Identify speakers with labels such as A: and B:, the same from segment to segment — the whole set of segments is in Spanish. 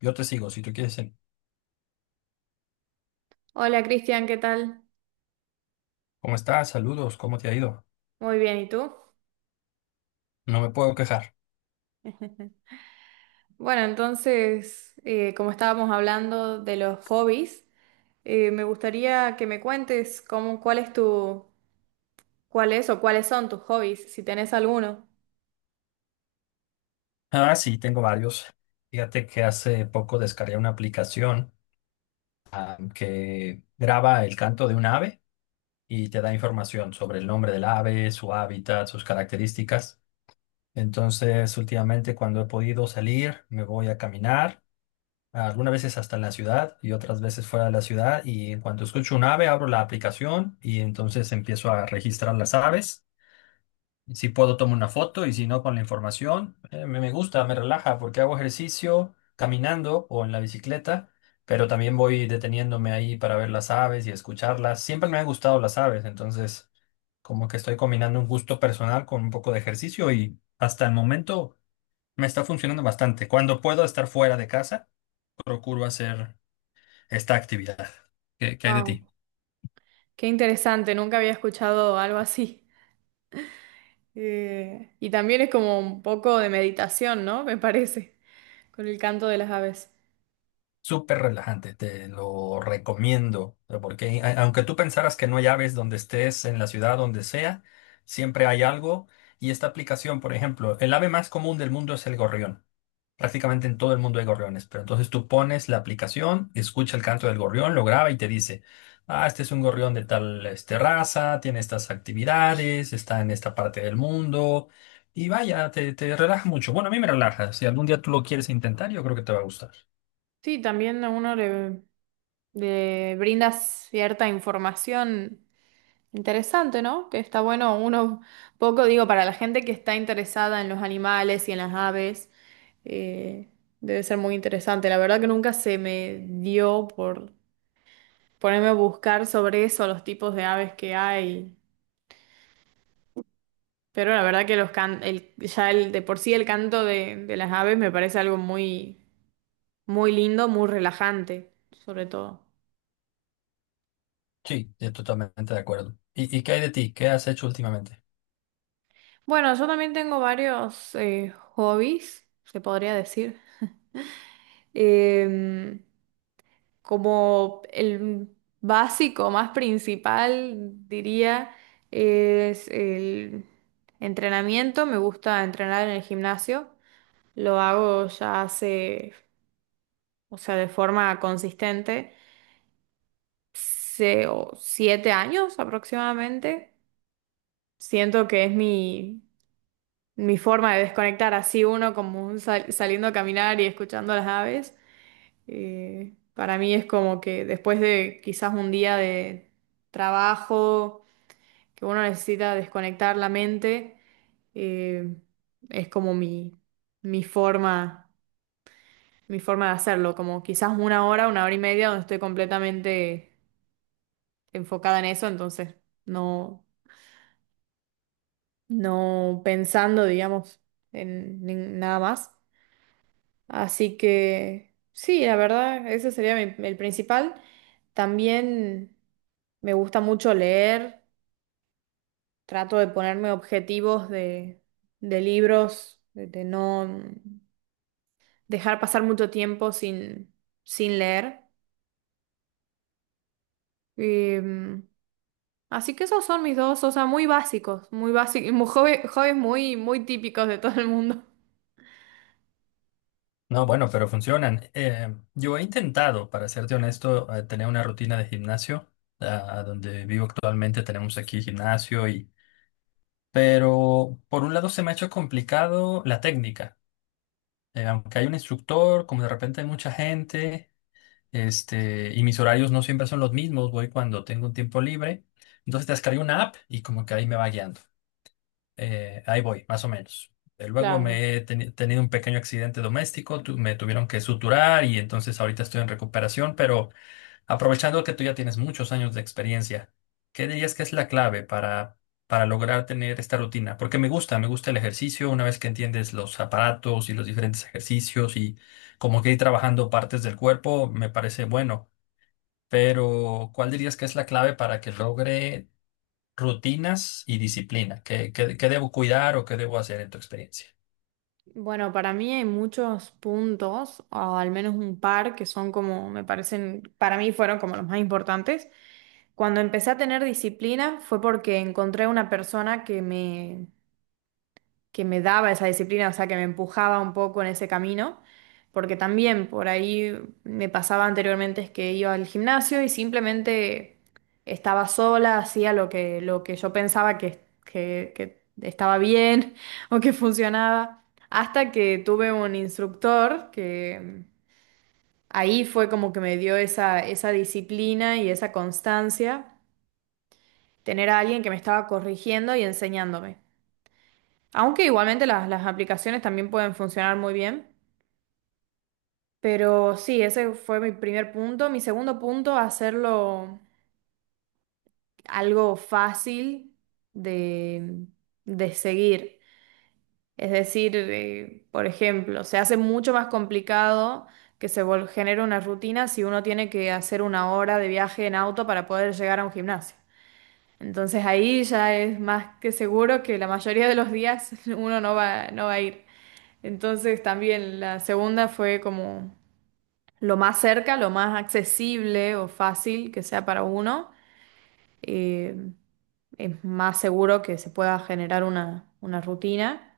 A: Yo te sigo si tú quieres seguir.
B: Hola Cristian, ¿qué tal?
A: ¿Cómo estás? Saludos, ¿cómo te ha ido?
B: Muy bien, ¿y tú?
A: No me puedo quejar.
B: Bueno, entonces, como estábamos hablando de los hobbies, me gustaría que me cuentes cuál es cuál es o cuáles son tus hobbies, si tenés alguno.
A: Ah, sí, tengo varios. Fíjate que hace poco descargué una aplicación que graba el canto de un ave y te da información sobre el nombre del ave, su hábitat, sus características. Entonces, últimamente cuando he podido salir, me voy a caminar, algunas veces hasta en la ciudad y otras veces fuera de la ciudad. Y en cuanto escucho un ave, abro la aplicación y entonces empiezo a registrar las aves. Si puedo tomo una foto y si no con la información, me gusta, me relaja porque hago ejercicio caminando o en la bicicleta, pero también voy deteniéndome ahí para ver las aves y escucharlas. Siempre me han gustado las aves, entonces como que estoy combinando un gusto personal con un poco de ejercicio y hasta el momento me está funcionando bastante. Cuando puedo estar fuera de casa, procuro hacer esta actividad. ¿Qué hay de
B: Wow.
A: ti?
B: Qué interesante, nunca había escuchado algo así. Y también es como un poco de meditación, ¿no? Me parece, con el canto de las aves.
A: Súper relajante, te lo recomiendo, porque aunque tú pensaras que no hay aves donde estés, en la ciudad, donde sea, siempre hay algo. Y esta aplicación, por ejemplo, el ave más común del mundo es el gorrión. Prácticamente en todo el mundo hay gorriones, pero entonces tú pones la aplicación, escucha el canto del gorrión, lo graba y te dice, este es un gorrión de tal raza, tiene estas actividades, está en esta parte del mundo. Y vaya, te relaja mucho. Bueno, a mí me relaja. Si algún día tú lo quieres intentar, yo creo que te va a gustar.
B: Sí, también a le brinda cierta información interesante, ¿no? Que está bueno uno poco, digo, para la gente que está interesada en los animales y en las aves, eh, debe ser muy interesante. La verdad que nunca se me dio por ponerme a buscar sobre eso, los tipos de aves que hay. Pero la verdad que los can el, ya el, de por sí el canto de las aves me parece algo muy, muy lindo, muy relajante, sobre todo.
A: Sí, estoy totalmente de acuerdo. ¿Y qué hay de ti? ¿Qué has hecho últimamente?
B: Bueno, yo también tengo varios hobbies, se podría decir. Em, Como el básico, más principal, diría, es el entrenamiento. Me gusta entrenar en el gimnasio. Lo hago ya o sea, de forma consistente, o siete años aproximadamente. Siento que es mi forma de desconectar, así uno como un saliendo a caminar y escuchando las aves. Para mí es como que después de quizás un día de trabajo, que uno necesita desconectar la mente, eh, es como mi mi forma de hacerlo, como quizás una hora y media donde estoy completamente enfocada en eso, entonces no, no pensando, digamos, en nada más. Así que sí, la verdad, ese sería el principal. También me gusta mucho leer, trato de ponerme objetivos de libros, de no dejar pasar mucho tiempo sin leer. Em, Así que esos son mis dos, o sea, muy básicos, hobbies muy, muy típicos de todo el mundo.
A: No, bueno, pero funcionan. Yo he intentado, para serte honesto, tener una rutina de gimnasio. Donde vivo actualmente tenemos aquí gimnasio y... Pero por un lado se me ha hecho complicado la técnica. Aunque hay un instructor, como de repente hay mucha gente, y mis horarios no siempre son los mismos, voy cuando tengo un tiempo libre. Entonces descargué una app y como que ahí me va guiando. Ahí voy, más o menos. Luego
B: Claro.
A: me he tenido un pequeño accidente doméstico, me tuvieron que suturar y entonces ahorita estoy en recuperación, pero aprovechando que tú ya tienes muchos años de experiencia, ¿qué dirías que es la clave para lograr tener esta rutina? Porque me gusta el ejercicio, una vez que entiendes los aparatos y los diferentes ejercicios y como que ir trabajando partes del cuerpo, me parece bueno, pero ¿cuál dirías que es la clave para que logre rutinas y disciplina? ¿Qué debo cuidar o qué debo hacer en tu experiencia?
B: Bueno, para mí hay muchos puntos, o al menos un par, que son como, me parecen, para mí fueron como los más importantes. Cuando empecé a tener disciplina fue porque encontré una persona que que me daba esa disciplina, o sea, que me empujaba un poco en ese camino, porque también por ahí me pasaba anteriormente es que iba al gimnasio y simplemente estaba sola, hacía lo lo que yo pensaba que estaba bien o que funcionaba, hasta que tuve un instructor que ahí fue como que me dio esa disciplina y esa constancia, tener a alguien que me estaba corrigiendo y enseñándome. Aunque igualmente las aplicaciones también pueden funcionar muy bien. Pero sí, ese fue mi primer punto. Mi segundo punto, hacerlo algo fácil de, de seguir. Es decir, por ejemplo, se hace mucho más complicado que se genere una rutina si uno tiene que hacer una hora de viaje en auto para poder llegar a un gimnasio. Entonces ahí ya es más que seguro que la mayoría de los días uno no no va a ir. Entonces también la segunda fue como lo más cerca, lo más accesible o fácil que sea para uno. eh, es más seguro que se pueda generar una rutina.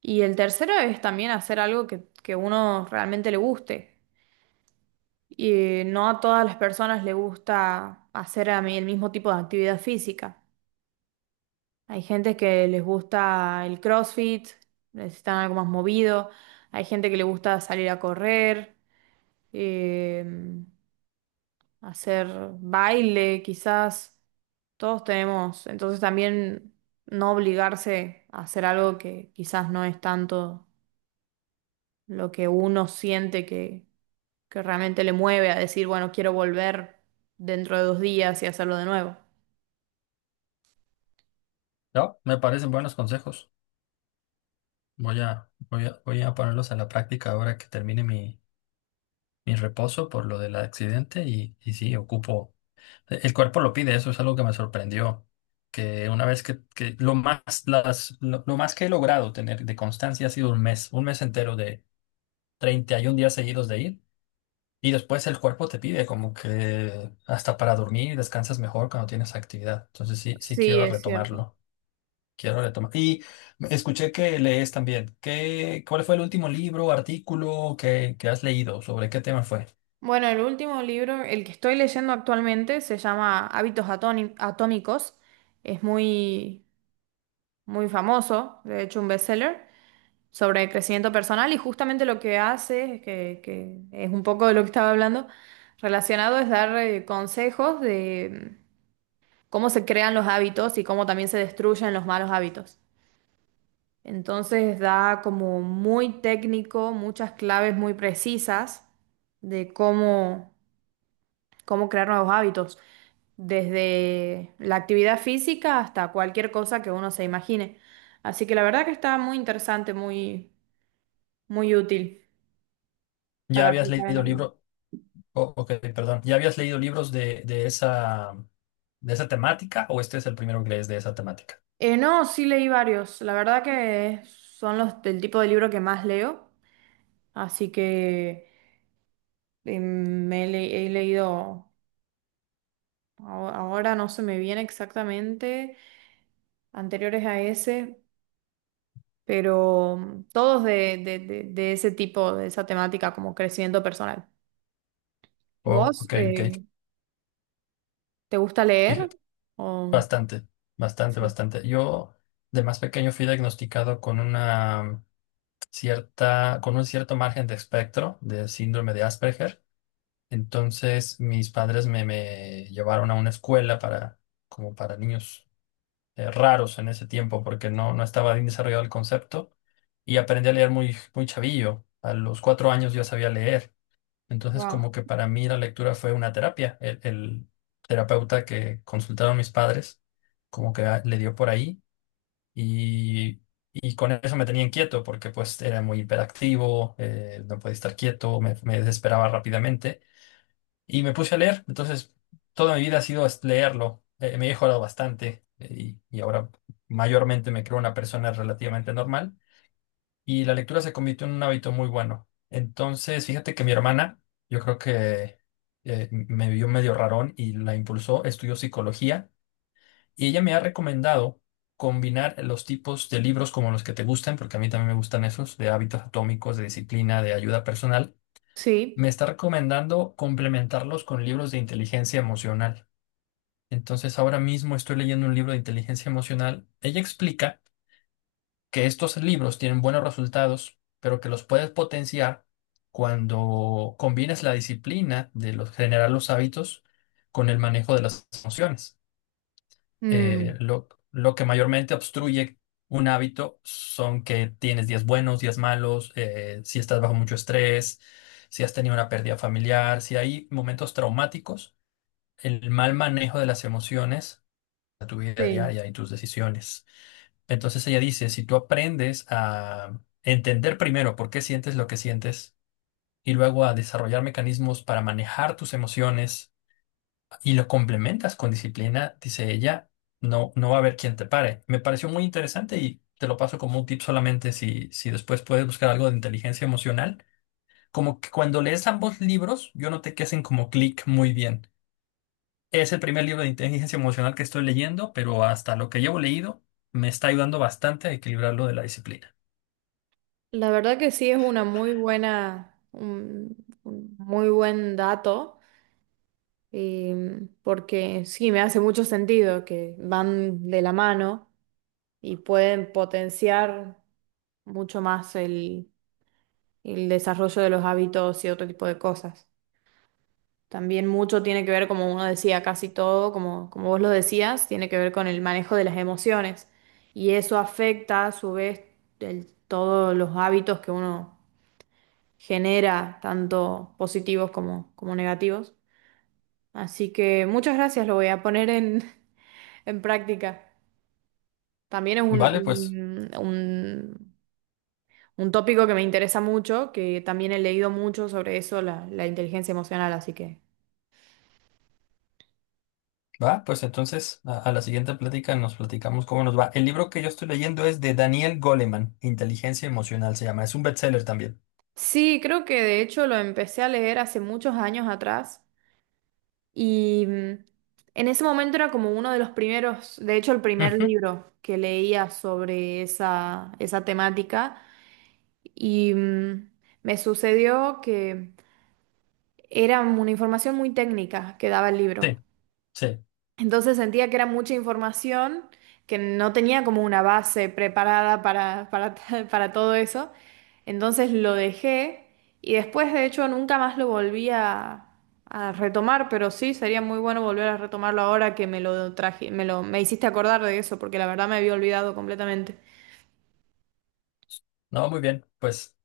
B: Y el tercero es también hacer algo que uno realmente le guste. Y no a todas las personas les gusta hacer a mí el mismo tipo de actividad física. Hay gente que les gusta el CrossFit, necesitan algo más movido. Hay gente que le gusta salir a correr. em, Hacer baile, quizás. Todos tenemos, entonces también no obligarse a hacer algo que quizás no es tanto lo que uno siente que realmente le mueve a decir, bueno, quiero volver dentro de dos días y hacerlo de nuevo.
A: No, me parecen buenos consejos. Voy a ponerlos a la práctica ahora que termine mi reposo por lo del accidente y sí, ocupo. El cuerpo lo pide, eso es algo que me sorprendió. Que una vez que, que lo más que he logrado tener de constancia ha sido un mes entero de 31 días seguidos de ir. Y después el cuerpo te pide como que hasta para dormir descansas mejor cuando tienes actividad. Entonces sí, sí
B: Sí,
A: quiero
B: es cierto.
A: retomarlo. Quiero retomar. Y escuché que lees también. ¿Cuál fue el último libro, artículo que has leído? ¿Sobre qué tema fue?
B: Bueno, el último libro, el que estoy leyendo actualmente, se llama Hábitos Atómicos. Es muy, muy famoso, de hecho, un bestseller, sobre crecimiento personal y justamente lo que hace, es que es un poco de lo que estaba hablando, relacionado es dar consejos de cómo se crean los hábitos y cómo también se destruyen los malos hábitos. Entonces da como muy técnico, muchas claves muy precisas de cómo crear nuevos hábitos, desde la actividad física hasta cualquier cosa que uno se imagine. Así que la verdad que está muy interesante, muy, muy útil
A: ¿Ya
B: para
A: habías
B: aplicar en la
A: leído
B: vida.
A: libro? Oh, ok, perdón. ¿Ya habías leído libros de esa temática? ¿O este es el primero que lees de esa temática?
B: No, sí leí varios. La verdad que son los del tipo de libro que más leo. Así que he leído, ahora no se me viene exactamente, anteriores a ese, pero todos de ese tipo, de esa temática como crecimiento personal. ¿Y
A: Oh,
B: vos?
A: ok, ok.
B: ¿Te gusta leer?
A: Fíjate,
B: O-
A: bastante, bastante,
B: Sí.
A: bastante. Yo de más pequeño fui diagnosticado con una cierta, con un cierto margen de espectro de síndrome de Asperger. Entonces mis padres me llevaron a una escuela para, como para niños raros en ese tiempo, porque no, no estaba bien desarrollado el concepto y aprendí a leer muy, muy chavillo. A los 4 años yo sabía leer. Entonces
B: Wow.
A: como que para mí la lectura fue una terapia. El terapeuta que consultaron mis padres como que le dio por ahí y, y con eso me tenía inquieto porque pues era muy hiperactivo, no podía estar quieto, me desesperaba rápidamente y me puse a leer. Entonces, toda mi vida ha sido leerlo. Me he mejorado bastante, y ahora mayormente me creo una persona relativamente normal y la lectura se convirtió en un hábito muy bueno. Entonces, fíjate que mi hermana, yo creo que me vio medio rarón y la impulsó, estudió psicología y ella me ha recomendado combinar los tipos de libros como los que te gustan, porque a mí también me gustan esos, de hábitos atómicos, de disciplina, de ayuda personal.
B: Sí.
A: Me está recomendando complementarlos con libros de inteligencia emocional. Entonces, ahora mismo estoy leyendo un libro de inteligencia emocional. Ella explica que estos libros tienen buenos resultados, pero que los puedes potenciar cuando combinas la disciplina de los, generar los hábitos con el manejo de las emociones. eh,
B: Mm,
A: lo, lo que mayormente obstruye un hábito son que tienes días buenos, días malos, si estás bajo mucho estrés, si has tenido una pérdida familiar, si hay momentos traumáticos, el mal manejo de las emociones a tu vida
B: sí.
A: diaria y tus decisiones. Entonces ella dice, si tú aprendes a entender primero por qué sientes lo que sientes y luego a desarrollar mecanismos para manejar tus emociones, y lo complementas con disciplina, dice ella, no, no va a haber quien te pare. Me pareció muy interesante y te lo paso como un tip solamente si, después puedes buscar algo de inteligencia emocional. Como que cuando lees ambos libros, yo noté que hacen como clic muy bien. Es el primer libro de inteligencia emocional que estoy leyendo, pero hasta lo que llevo leído me está ayudando bastante a equilibrarlo de la disciplina.
B: La verdad que sí es una muy buena, un muy buen dato, porque sí, me hace mucho sentido que van de la mano y pueden potenciar mucho más el desarrollo de los hábitos y otro tipo de cosas. También mucho tiene que ver, como uno decía, casi todo, como vos lo decías, tiene que ver con el manejo de las emociones y eso afecta a su vez todos los hábitos que uno genera tanto positivos como, como negativos. Así que muchas gracias, lo voy a poner en, en práctica. También es
A: Vale, pues.
B: un tópico que me interesa mucho, que también he leído mucho sobre eso, la inteligencia emocional, así que...
A: Va, pues entonces a, la siguiente plática nos platicamos cómo nos va. El libro que yo estoy leyendo es de Daniel Goleman, Inteligencia Emocional se llama. Es un bestseller también.
B: Sí, creo que de hecho lo empecé a leer hace muchos años atrás y en ese momento era como uno de los primeros, de hecho el primer
A: Ujú,
B: libro que leía sobre esa temática. Y me sucedió que era una información muy técnica que daba el libro.
A: sí, sí.
B: Entonces sentía que era mucha información, que no tenía como una base preparada para todo eso. Entonces lo dejé y después, de hecho, nunca más lo volví a retomar, pero sí, sería muy bueno volver a retomarlo ahora que me lo traje, me me hiciste acordar de eso, porque la verdad me había olvidado completamente.
A: No, muy bien. Pues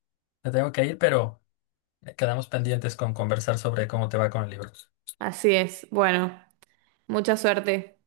A: me tengo que ir, pero quedamos pendientes con conversar sobre cómo te va con el libro.
B: Así es. Bueno, mucha suerte.